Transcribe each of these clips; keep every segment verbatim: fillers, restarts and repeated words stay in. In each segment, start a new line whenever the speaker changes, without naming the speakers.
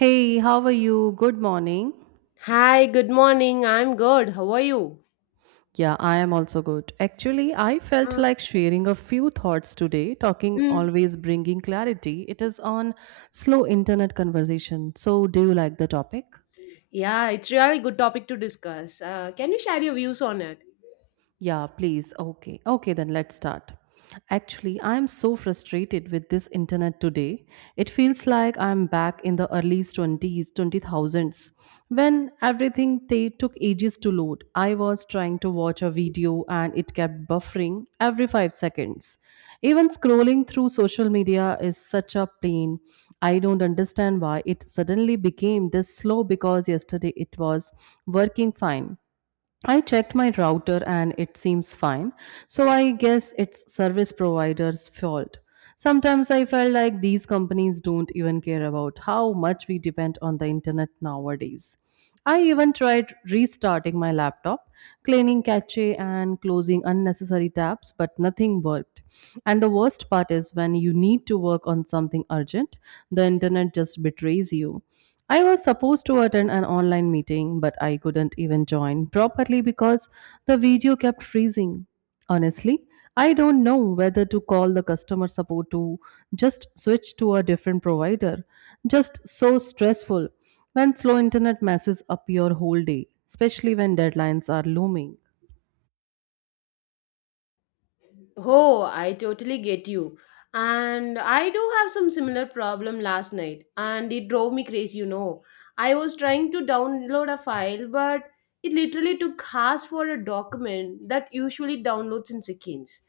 Hey, how are you? Good morning.
Hi, good morning. I'm good. How are you?
Yeah, I am also good. Actually, I felt
Mm.
like sharing a few thoughts today, talking
Mm.
always bringing clarity. It is on slow internet conversation. So, do you like the topic?
Yeah, it's really good topic to discuss. Uh, can you share your views on it?
Yeah, please. Okay. Okay, then let's start. Actually, I'm so frustrated with this internet today. It feels like I'm back in the early twenties, twenty thousands, when everything ta- took ages to load. I was trying to watch a video and it kept buffering every five seconds. Even scrolling through social media is such a pain. I don't understand why it suddenly became this slow because yesterday it was working fine. I checked my router and it seems fine, so I guess it's service provider's fault. Sometimes I felt like these companies don't even care about how much we depend on the internet nowadays. I even tried restarting my laptop, cleaning cache and closing unnecessary tabs, but nothing worked. And the worst part is when you need to work on something urgent, the internet just betrays you. I was supposed to attend an online meeting, but I couldn't even join properly because the video kept freezing. Honestly, I don't know whether to call the customer support to just switch to a different provider. Just so stressful when slow internet messes up your whole day, especially when deadlines are looming.
Oh, I totally get you. And I do have some similar problem last night, and it drove me crazy, you know. I was trying to download a file, but it literally took hours for a document that usually downloads in seconds.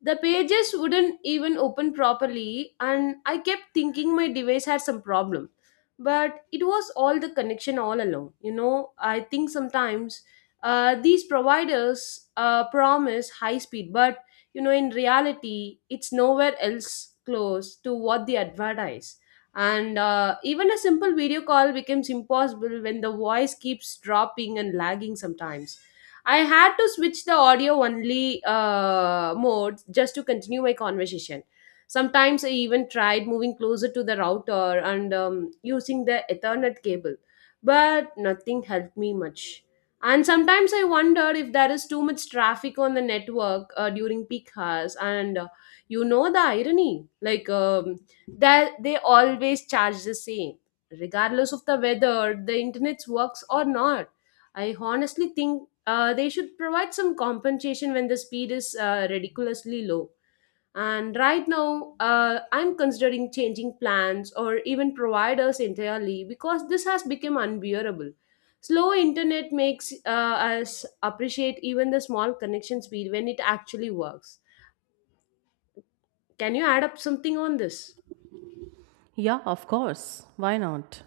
The pages wouldn't even open properly, and I kept thinking my device had some problem. But it was all the connection all along. You know, I think sometimes uh, these providers uh, promise high speed, but you know in reality it's nowhere else close to what they advertise, and uh, even a simple video call becomes impossible when the voice keeps dropping and lagging. Sometimes I had to switch the audio only uh, mode just to continue my conversation. Sometimes I even tried moving closer to the router and um, using the ethernet cable, but nothing helped me much. And sometimes I wondered if there is too much traffic on the network uh, during peak hours. And uh, you know the irony, like um, that they always charge the same, regardless of the weather, the internet works or not. I honestly think uh, they should provide some compensation when the speed is uh, ridiculously low. And right now, uh, I'm considering changing plans or even providers entirely because this has become unbearable. Slow internet makes uh, us appreciate even the small connection speed when it actually works. Can you add up something on this?
Yeah, of course. Why not?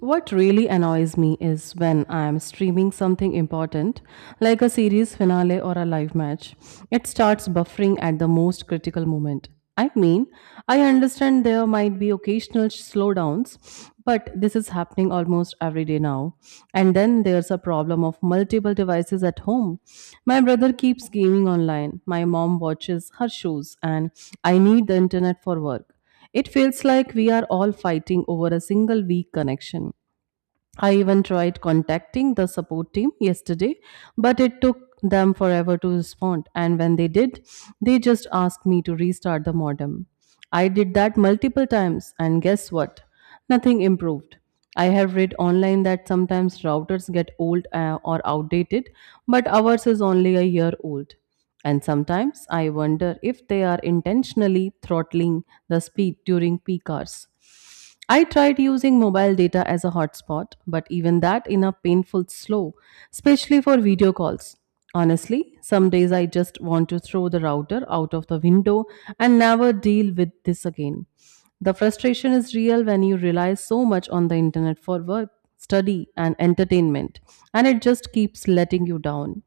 What really annoys me is when I am streaming something important, like a series finale or a live match. It starts buffering at the most critical moment. I mean, I understand there might be occasional slowdowns, but this is happening almost every day now. And then there's a problem of multiple devices at home. My brother keeps gaming online, my mom watches her shows, and I need the internet for work. It feels like we are all fighting over a single weak connection. I even tried contacting the support team yesterday, but it took them forever to respond. And when they did, they just asked me to restart the modem. I did that multiple times, and guess what? Nothing improved. I have read online that sometimes routers get old uh, or outdated, but ours is only a year old. And sometimes I wonder if they are intentionally throttling the speed during peak hours. I tried using mobile data as a hotspot, but even that in a painful slow, especially for video calls. Honestly, some days I just want to throw the router out of the window and never deal with this again. The frustration is real when you rely so much on the internet for work, study, and entertainment, and it just keeps letting you down.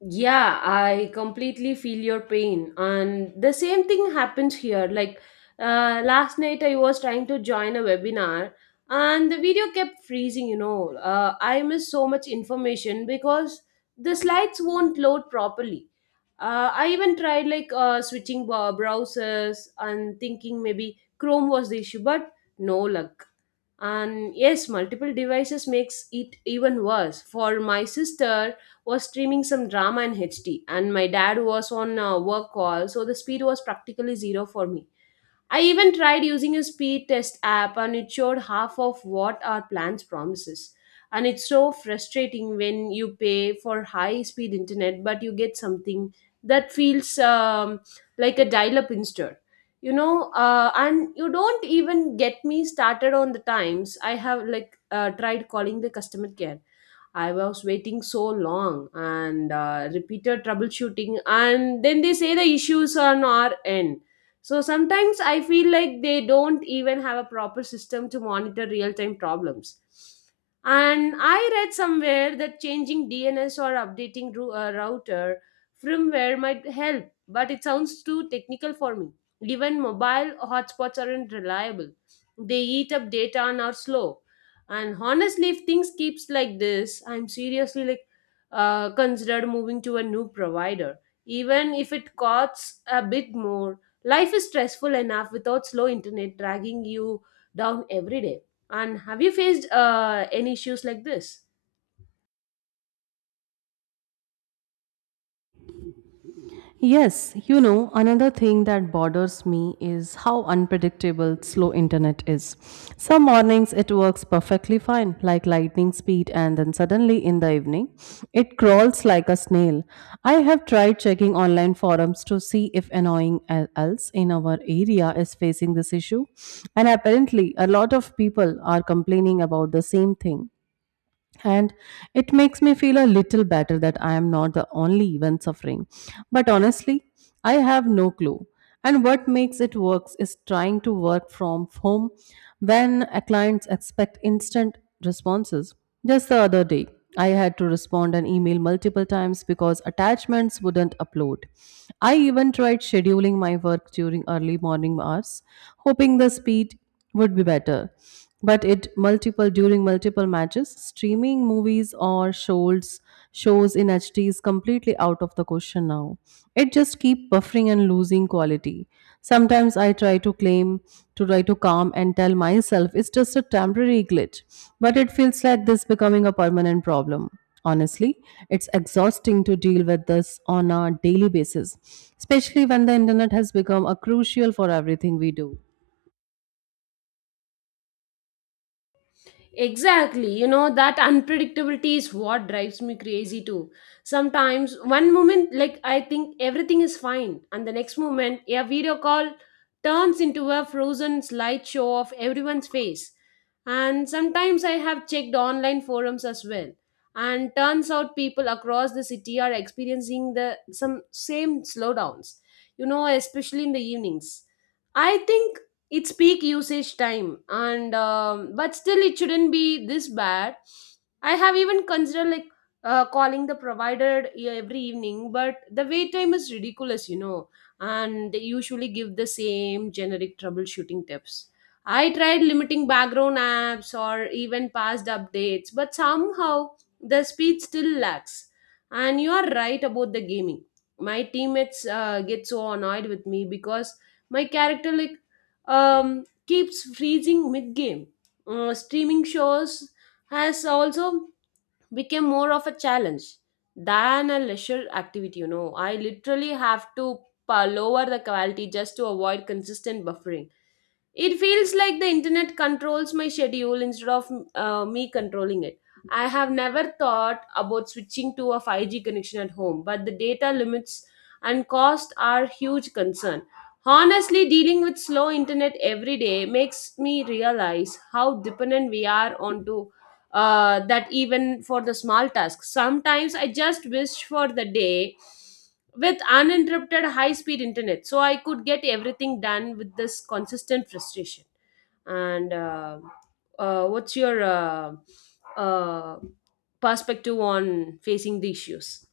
Yeah, I completely feel your pain. And the same thing happens here. Like uh, last night, I was trying to join a webinar and the video kept freezing. You know, uh, I missed so much information because the slides won't load properly. Uh, I even tried like uh, switching bo- browsers and thinking maybe Chrome was the issue, but no luck. And yes, multiple devices makes it even worse. For my sister was streaming some drama in hd and my dad was on a work call, so the speed was practically zero for me. I even tried using a speed test app and it showed half of what our plans promises. And it's so frustrating when you pay for high speed internet but you get something that feels um, like a dial up instead. You know, uh, and you don't even get me started on the times I have like uh, tried calling the customer care. I was waiting so long and uh, repeated troubleshooting, and then they say the issues are on our end. So sometimes I feel like they don't even have a proper system to monitor real time problems. And I read somewhere that changing D N S or updating ru- uh, router firmware might help, but it sounds too technical for me. Even mobile hotspots aren't reliable, they eat up data and are slow. And honestly, if things keeps like this, I'm seriously like uh, considered moving to a new provider, even if it costs a bit more. Life is stressful enough without slow internet dragging you down every day. And have you faced uh, any issues like this?
Yes, you know, another thing that bothers me is how unpredictable slow internet is. Some mornings it works perfectly fine, like lightning speed, and then suddenly in the evening it crawls like a snail. I have tried checking online forums to see if annoying el- else in our area is facing this issue, and apparently a lot of people are complaining about the same thing and it makes me feel a little better that I am not the only one suffering. But honestly, I have no clue. And what makes it works is trying to work from home when a clients expect instant responses. Just the other day, I had to respond an email multiple times because attachments wouldn't upload. I even tried scheduling my work during early morning hours, hoping the speed would be better, but it multiple during multiple matches streaming movies or shows shows in hd is completely out of the question now. It just keep buffering and losing quality. Sometimes I try to claim to try to calm and tell myself it's just a temporary glitch, but it feels like this becoming a permanent problem. Honestly, it's exhausting to deal with this on a daily basis, especially when the internet has become a crucial for everything we do.
Exactly. You know, that unpredictability is what drives me crazy too. Sometimes, one moment, like, I think everything is fine, and the next moment, a video call turns into a frozen slideshow of everyone's face. And sometimes I have checked online forums as well. And turns out people across the city are experiencing the some same slowdowns, you know, especially in the evenings. I think it's peak usage time and um, but still it shouldn't be this bad. I have even considered like uh, calling the provider e- every evening, but the wait time is ridiculous, you know. And they usually give the same generic troubleshooting tips. I tried limiting background apps or even past updates, but somehow the speed still lacks. And you are right about the gaming. My teammates uh, get so annoyed with me because my character like um, keeps freezing mid-game. Uh, streaming shows has also become more of a challenge than a leisure activity. You know, I literally have to pa- lower the quality just to avoid consistent buffering. It feels like the internet controls my schedule instead of uh, me controlling it. I have never thought about switching to a five G connection at home, but the data limits and cost are huge concern. Honestly, dealing with slow internet every day makes me realize how dependent we are onto uh, that, even for the small tasks. Sometimes I just wish for the day with uninterrupted high speed internet so I could get everything done with this consistent frustration. And uh, uh, what's your uh, uh, perspective on facing the issues?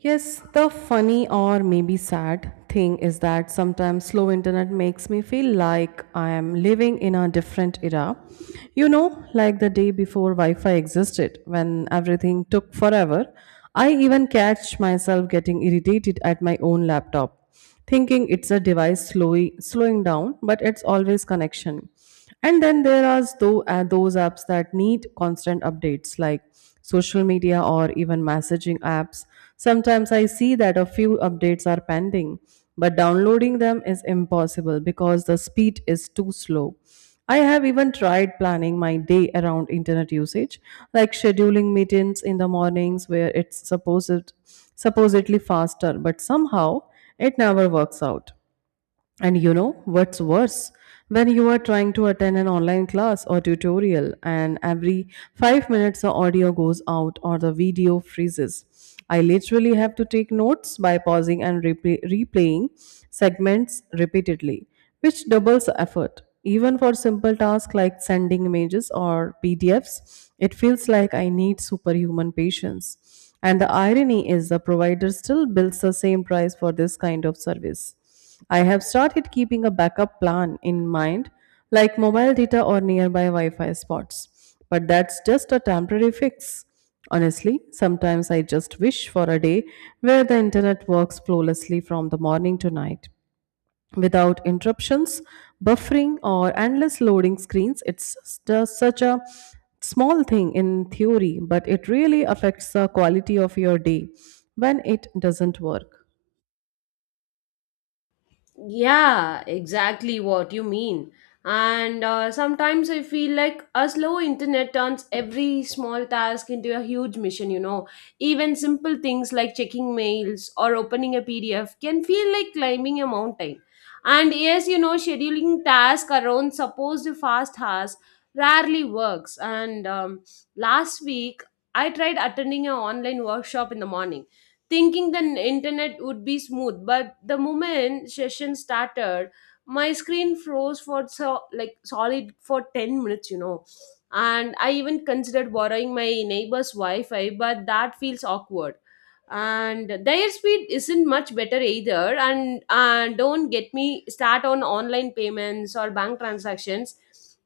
Yes, the funny or maybe sad thing is that sometimes slow internet makes me feel like I am living in a different era. You know, like the day before Wi Fi existed, when everything took forever. I even catch myself getting irritated at my own laptop, thinking it's a device slowly slowing down, but it's always connection. And then there are tho- uh, those apps that need constant updates, like social media or even messaging apps. Sometimes I see that a few updates are pending, but downloading them is impossible because the speed is too slow. I have even tried planning my day around internet usage, like scheduling meetings in the mornings where it's supposed, supposedly faster, but somehow it never works out. And you know what's worse? When you are trying to attend an online class or tutorial, and every five minutes the audio goes out or the video freezes. I literally have to take notes by pausing and replay- replaying segments repeatedly, which doubles the effort. Even for simple tasks like sending images or P D Fs, it feels like I need superhuman patience. And the irony is the provider still bills the same price for this kind of service. I have started keeping a backup plan in mind, like mobile data or nearby Wi Fi spots. But that's just a temporary fix. Honestly, sometimes I just wish for a day where the internet works flawlessly from the morning to night. Without interruptions, buffering, or endless loading screens, it's just such a small thing in theory, but it really affects the quality of your day when it doesn't work.
Yeah, exactly what you mean. And uh, sometimes I feel like a slow internet turns every small task into a huge mission, you know. Even simple things like checking mails or opening a P D F can feel like climbing a mountain. And yes, you know, scheduling tasks around supposed fast hours rarely works. And um, Last week, I tried attending an online workshop in the morning, thinking the n- internet would be smooth, but the moment session started my screen froze for so like solid for ten minutes, you know. And I even considered borrowing my neighbor's wi-fi, but that feels awkward, and their speed isn't much better either. And and don't get me start on online payments or bank transactions.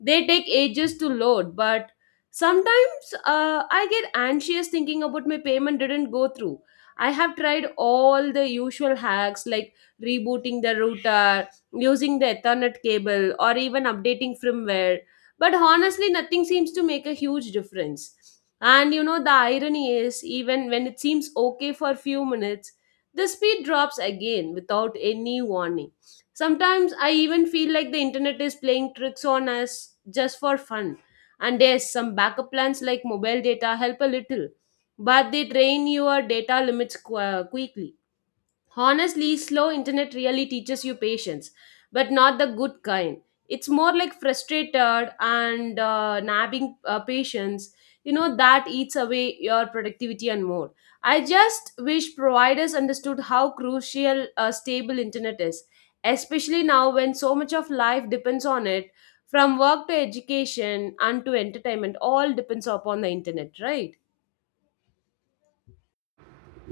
They take ages to load. But sometimes uh, I get anxious thinking about my payment didn't go through. I have tried all the usual hacks like rebooting the router, using the Ethernet cable, or even updating firmware. But honestly, nothing seems to make a huge difference. And you know, the irony is, even when it seems okay for a few minutes, the speed drops again without any warning. Sometimes I even feel like the internet is playing tricks on us just for fun. And yes, some backup plans like mobile data help a little, but they drain your data limits qu- uh, quickly. Honestly, slow internet really teaches you patience, but not the good kind. It's more like frustrated and uh, nabbing uh, patience. You know that eats away your productivity and more. I just wish providers understood how crucial a stable internet is, especially now when so much of life depends on it. From work to education and to entertainment, all depends upon the internet, right?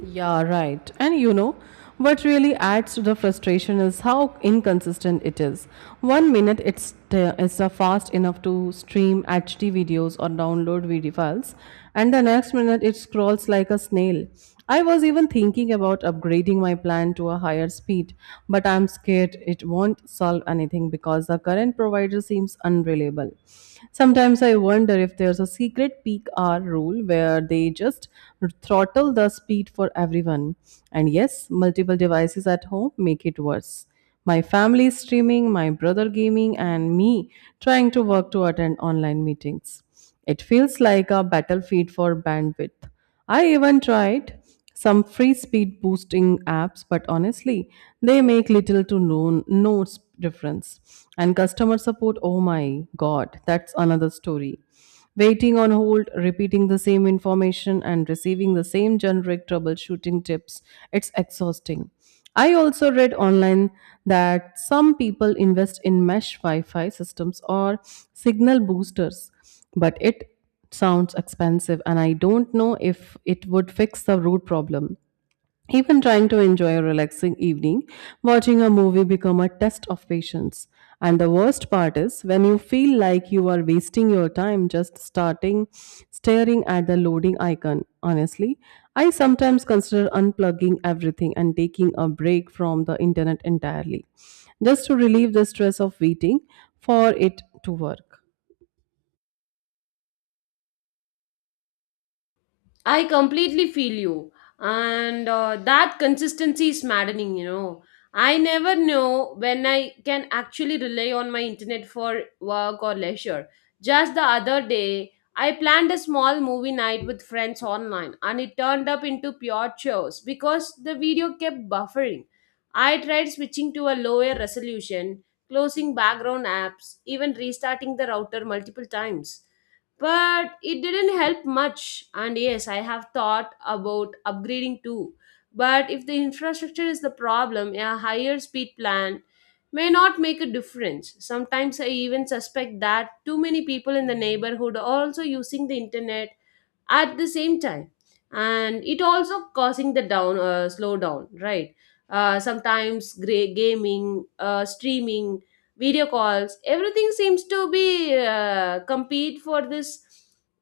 Yeah, right. And you know, what really adds to the frustration is how inconsistent it is. One minute it's t- it's uh, fast enough to stream H D videos or download video files, and the next minute it scrolls like a snail. I was even thinking about upgrading my plan to a higher speed, but I'm scared it won't solve anything because the current provider seems unreliable. Sometimes I wonder if there's a secret peak hour rule where they just throttle the speed for everyone. And yes, multiple devices at home make it worse. My family streaming, my brother gaming, and me trying to work to attend online meetings. It feels like a battlefield for bandwidth. I even tried some free speed boosting apps, but honestly, they make little to no, no s- difference. And customer support, oh my god, that's another story. Waiting on hold, repeating the same information, and receiving the same generic troubleshooting tips, it's exhausting. I also read online that some people invest in mesh Wi Fi systems or signal boosters, but it sounds expensive and I don't know if it would fix the root problem. Even trying to enjoy a relaxing evening, watching a movie become a test of patience. And the worst part is when you feel like you are wasting your time just starting staring at the loading icon. Honestly, I sometimes consider unplugging everything and taking a break from the internet entirely just to relieve the stress of waiting for it to work.
I completely feel you. And uh, that consistency is maddening, you know. I never know when I can actually rely on my internet for work or leisure. Just the other day, I planned a small movie night with friends online and it turned up into pure chaos because the video kept buffering. I tried switching to a lower resolution, closing background apps, even restarting the router multiple times, but it didn't help much. And yes, I have thought about upgrading too, but if the infrastructure is the problem, a higher speed plan may not make a difference. Sometimes I even suspect that too many people in the neighborhood are also using the internet at the same time, and it also causing the down uh, slowdown, right? Uh, sometimes gray gaming, uh, streaming, video calls, everything seems to be uh, compete for this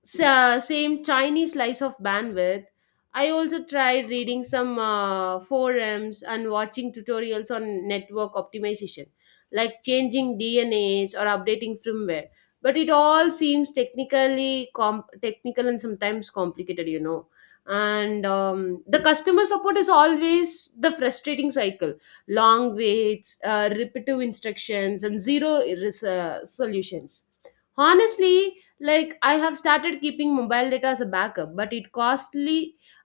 sa- same chinese slice of bandwidth. I also tried reading some uh, forums and watching tutorials on network optimization, like changing dnas or updating firmware, but it all seems technically com- technical and sometimes complicated, you know. And um, The customer support is always the frustrating cycle: long waits, uh, repetitive instructions, and zero res- uh, solutions. Honestly, like I have started keeping mobile data as a backup, but it costly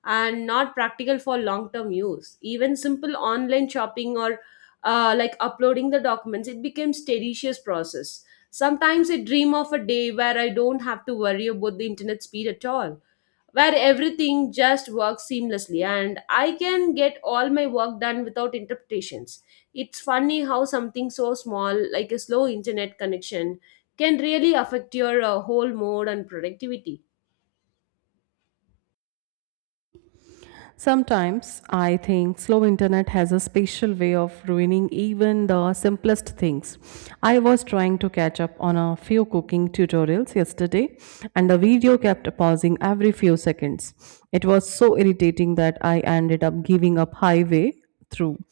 and not practical for long term use. Even simple online shopping or uh, like uploading the documents, it becomes tedious process. Sometimes I dream of a day where I don't have to worry about the internet speed at all, where everything just works seamlessly and I can get all my work done without interpretations. It's funny how something so small, like a slow internet connection, can really affect your uh, whole mood and productivity.
Sometimes I think slow internet has a special way of ruining even the simplest things. I was trying to catch up on a few cooking tutorials yesterday and the video kept pausing every few seconds. It was so irritating that I ended up giving up halfway through.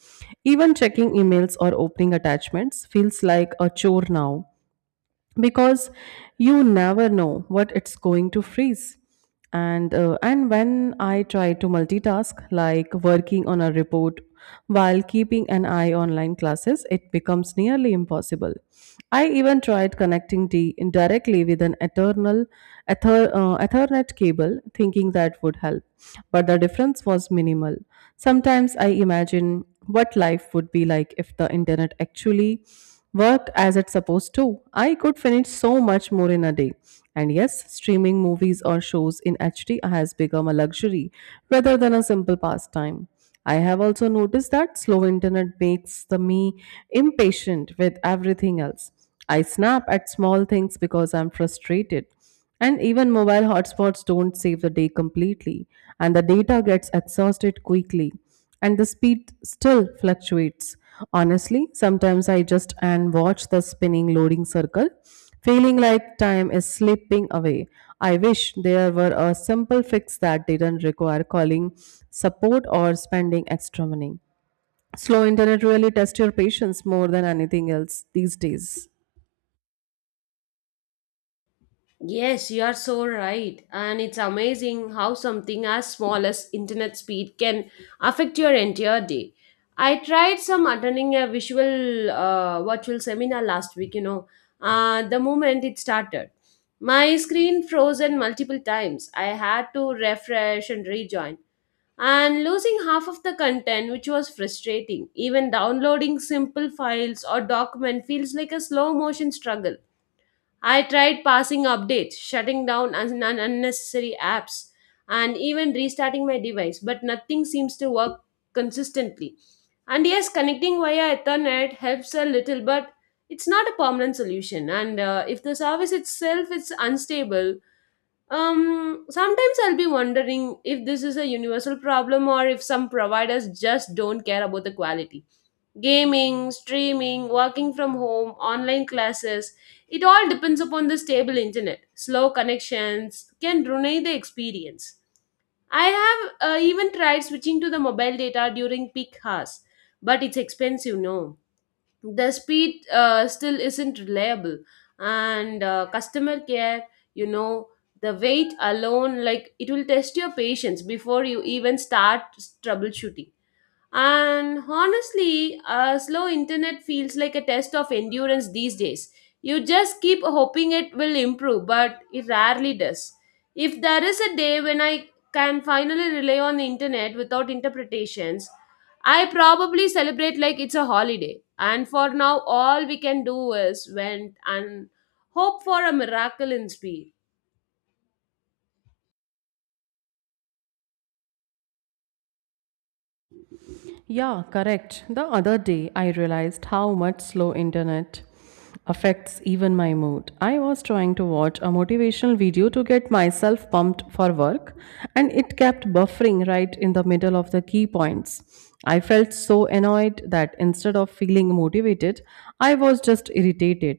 Even checking emails or opening attachments feels like a chore now because you never know what it's going to freeze. And uh, and when I try to multitask, like working on a report while keeping an eye online classes, it becomes nearly impossible. I even tried connecting d indirectly with an eternal ether, uh, ethernet cable, thinking that would help, but the difference was minimal. Sometimes I imagine what life would be like if the internet actually work as it's supposed to. I could finish so much more in a day. And yes, streaming movies or shows in H D has become a luxury rather than a simple pastime. I have also noticed that slow internet makes the me impatient with everything else. I snap at small things because I'm frustrated. And even mobile hotspots don't save the day completely, and the data gets exhausted quickly and the speed still fluctuates. Honestly, sometimes I just and watch the spinning loading circle, feeling like time is slipping away. I wish there were a simple fix that didn't require calling support or spending extra money. Slow internet really tests your patience more than anything else these days.
Yes, you are so right. And it's amazing how something as small as internet speed can affect your entire day. I tried some attending a visual uh, virtual seminar last week, you know. Uh, the moment it started, my screen frozen multiple times. I had to refresh and rejoin, and losing half of the content, which was frustrating. Even downloading simple files or document feels like a slow motion struggle. I tried passing updates, shutting down un- un- unnecessary apps, and even restarting my device, but nothing seems to work consistently. And yes, connecting via Ethernet helps a little, but it's not a permanent solution. And uh, If the service itself is unstable, um, sometimes I'll be wondering if this is a universal problem or if some providers just don't care about the quality. Gaming, streaming, working from home, online classes, it all depends upon the stable internet. Slow connections can ruin the experience. I have uh, even tried switching to the mobile data during peak hours, but it's expensive, no. The speed uh, still isn't reliable, and uh, customer care, you know, the wait alone, like it will test your patience before you even start troubleshooting. And honestly, a slow internet feels like a test of endurance these days. You just keep hoping it will improve, but it rarely does. If there is a day when I can finally rely on the internet without interpretations, I probably celebrate like it's a holiday. And for now, all we can do is went and hope for a miracle in speed.
Yeah, correct. The other day, I realized how much slow internet affects even my mood. I was trying to watch a motivational video to get myself pumped for work, and it kept buffering right in the middle of the key points. I felt so annoyed that instead of feeling motivated, I was just irritated.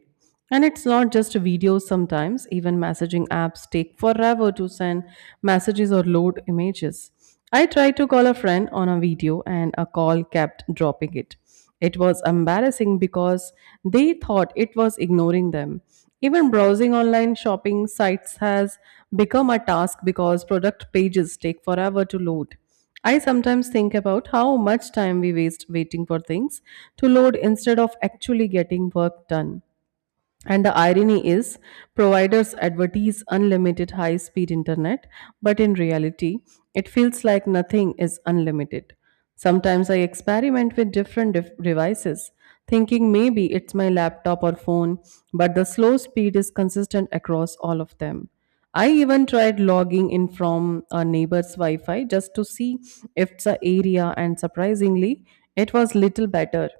And it's not just videos sometimes, even messaging apps take forever to send messages or load images. I tried to call a friend on a video and a call kept dropping it. It was embarrassing because they thought it was ignoring them. Even browsing online shopping sites has become a task because product pages take forever to load. I sometimes think about how much time we waste waiting for things to load instead of actually getting work done. And the irony is, providers advertise unlimited high speed internet, but in reality, it feels like nothing is unlimited. Sometimes I experiment with different def- devices, thinking maybe it's my laptop or phone, but the slow speed is consistent across all of them. I even tried logging in from a neighbor's Wi Fi just to see if the area, and surprisingly, it was little better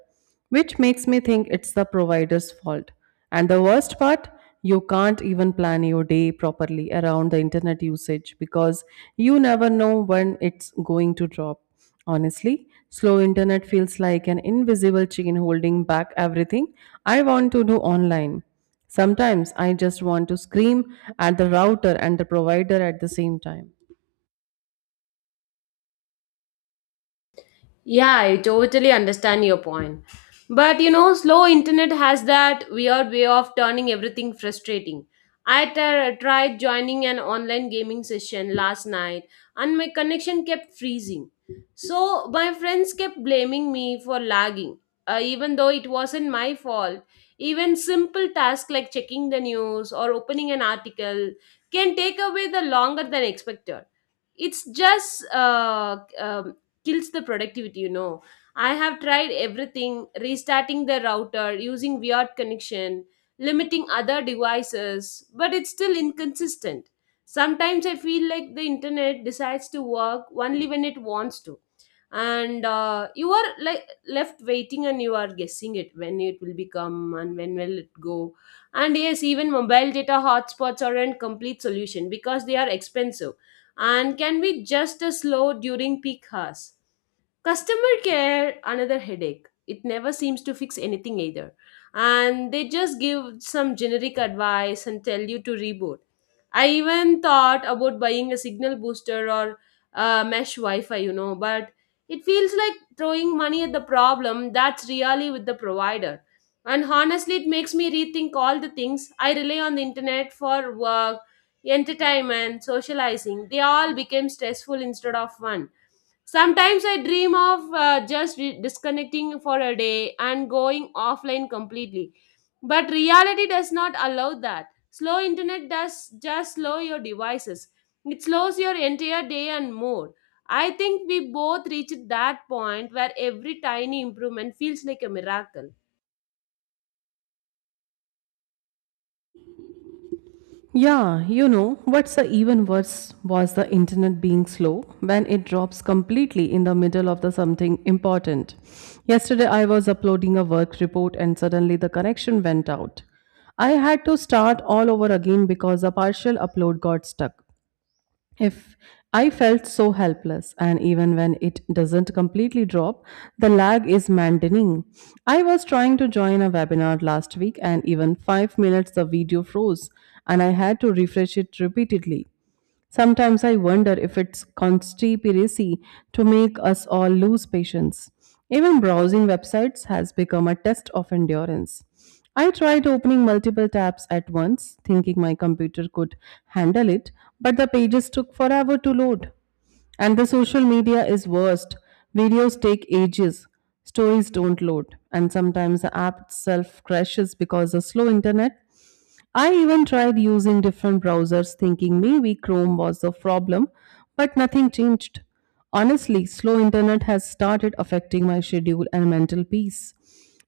which makes me think it's the provider's fault. And the worst part, you can't even plan your day properly around the internet usage because you never know when it's going to drop. Honestly, slow internet feels like an invisible chain holding back everything I want to do online. Sometimes I just want to scream at the router and the provider at the same time.
Yeah, I totally understand your point. But you know, slow internet has that weird way of turning everything frustrating. I t- tried joining an online gaming session last night and my connection kept freezing. So my friends kept blaming me for lagging, uh, even though it wasn't my fault. Even simple tasks like checking the news or opening an article can take away the longer than expected. It's just uh, um, kills the productivity you know I have tried everything, restarting the router, using weird connection, limiting other devices, but it's still inconsistent. Sometimes I feel like the internet decides to work only when it wants to, and uh, you are like left waiting and you are guessing it when it will become and when will it go. And yes, even mobile data hotspots aren't complete solution, because they are expensive and can be just as slow during peak hours. Customer care, another headache. It never seems to fix anything either. And they just give some generic advice and tell you to reboot. I even thought about buying a signal booster or uh, mesh Wi Fi, you know, but it feels like throwing money at the problem that's really with the provider. And honestly, it makes me rethink all the things I rely on the internet for: work, entertainment, socializing, they all became stressful instead of fun. Sometimes I dream of uh, just re- disconnecting for a day and going offline completely. But reality does not allow that. Slow internet does just slow your devices. It slows your entire day and mood. I think we both reached that point where every tiny improvement feels like a miracle.
Yeah, you know, what's the even worse was the internet being slow when it drops completely in the middle of the something important. Yesterday I was uploading a work report and suddenly the connection went out. I had to start all over again because a partial upload got stuck. If I felt so helpless, and even when it doesn't completely drop, the lag is maddening. I was trying to join a webinar last week, and even five minutes the video froze, and I had to refresh it repeatedly. Sometimes I wonder if it's conspiracy to make us all lose patience. Even browsing websites has become a test of endurance. I tried opening multiple tabs at once, thinking my computer could handle it, but the pages took forever to load. And the social media is worst. Videos take ages, stories don't load, and sometimes the app itself crashes because of slow internet. I even tried using different browsers thinking maybe Chrome was the problem, but nothing changed. Honestly, slow internet has started affecting my schedule and mental peace.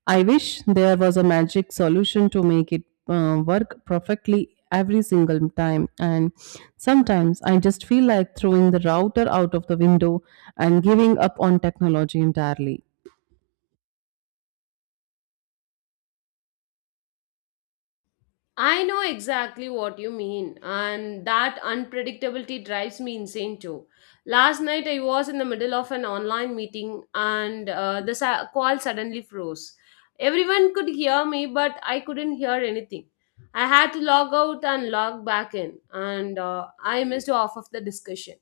I wish there was a magic solution to make it uh, work perfectly every single time and sometimes I just feel like throwing the router out of the window and giving up on technology entirely.
I know exactly what you mean, and that unpredictability drives me insane too. Last night I was in the middle of an online meeting, and uh, the sa- call suddenly froze. Everyone could hear me, but I couldn't hear anything. I had to log out and log back in, and uh, I missed half of the discussion.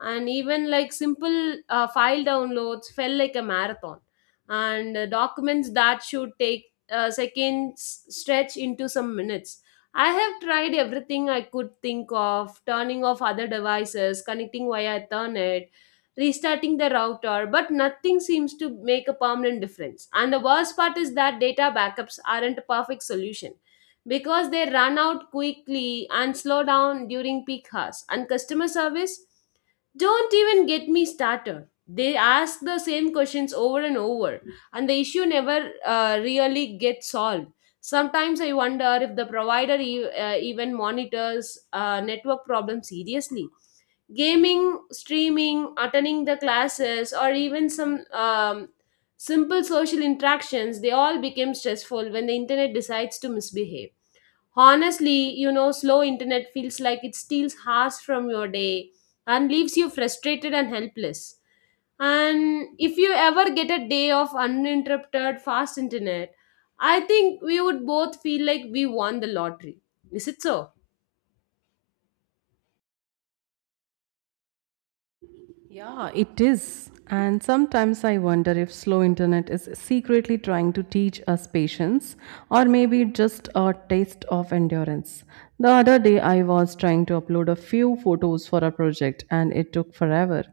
And even like simple uh, file downloads felt like a marathon, and uh, documents that should take uh, seconds stretch into some minutes. I have tried everything I could think of, turning off other devices, connecting via Ethernet, restarting the router, but nothing seems to make a permanent difference. And the worst part is that data backups aren't a perfect solution, because they run out quickly and slow down during peak hours. And customer service, don't even get me started. They ask the same questions over and over, and the issue never uh, really gets solved. Sometimes I wonder if the provider e- uh, even monitors uh, network problems seriously. Gaming, streaming, attending the classes, or even some um, simple social interactions, they all became stressful when the internet decides to misbehave. Honestly, you know, slow internet feels like it steals hours from your day and leaves you frustrated and helpless. And if you ever get a day of uninterrupted fast internet, I think we would both feel like we won the lottery. Is it so?
Yeah, it is. And sometimes I wonder if slow internet is secretly trying to teach us patience or maybe just a taste of endurance. The other day I was trying to upload a few photos for a project and it took forever.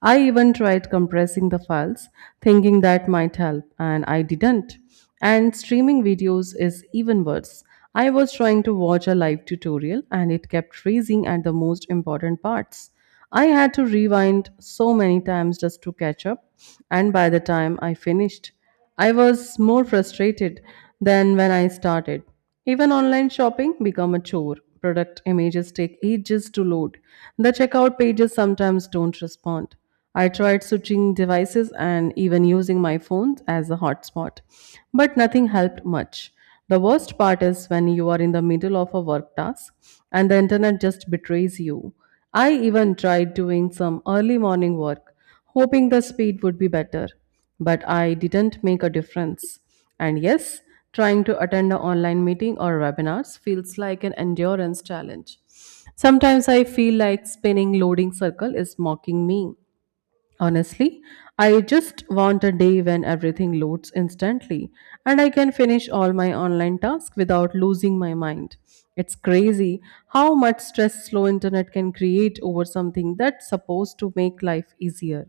I even tried compressing the files thinking that might help and I didn't. And streaming videos is even worse. I was trying to watch a live tutorial and it kept freezing at the most important parts. I had to rewind so many times just to catch up, and by the time I finished, I was more frustrated than when I started. Even online shopping become a chore. Product images take ages to load. The checkout pages sometimes don't respond. I tried switching devices and even using my phone as a hotspot, but nothing helped much. The worst part is when you are in the middle of a work task and the internet just betrays you. I even tried doing some early morning work, hoping the speed would be better, but I didn't make a difference. And yes, trying to attend an online meeting or webinars feels like an endurance challenge. Sometimes I feel like spinning loading circle is mocking me. Honestly, I just want a day when everything loads instantly and I can finish all my online tasks without losing my mind. It's crazy how much stress slow internet can create over something that's supposed to make life easier.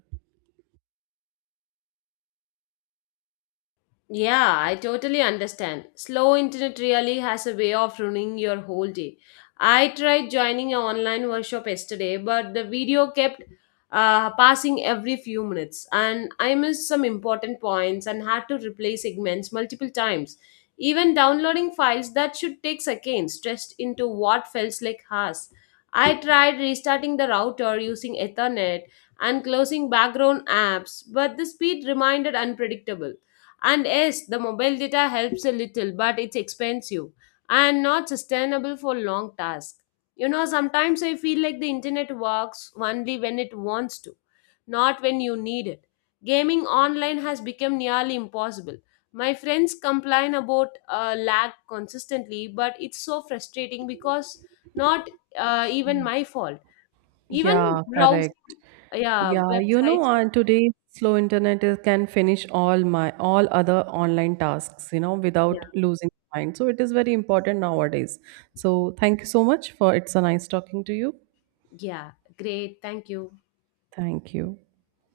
Yeah, I totally understand. Slow internet really has a way of ruining your whole day. I tried joining an online workshop yesterday, but the video kept uh, passing every few minutes, and I missed some important points and had to replay segments multiple times. Even downloading files that should take seconds stretched into what felt like hours. I tried restarting the router, using Ethernet and closing background apps, but the speed remained unpredictable. And yes, the mobile data helps a little, but it's expensive and not sustainable for long tasks. You know, sometimes I feel like the internet works only when it wants to, not when you need it. Gaming online has become nearly impossible. My friends complain about uh, lag consistently, but it's so frustrating because not uh, even my fault. Even
Yeah,
browsing,
correct.
yeah,
Yeah, you know,
websites or
uh, today slow internet is, can finish all my all other online tasks, you know,
yeah,
without losing mind. So it is very important nowadays. So thank you so much for it's a nice talking to you.
yeah, great, thank you.
Thank you.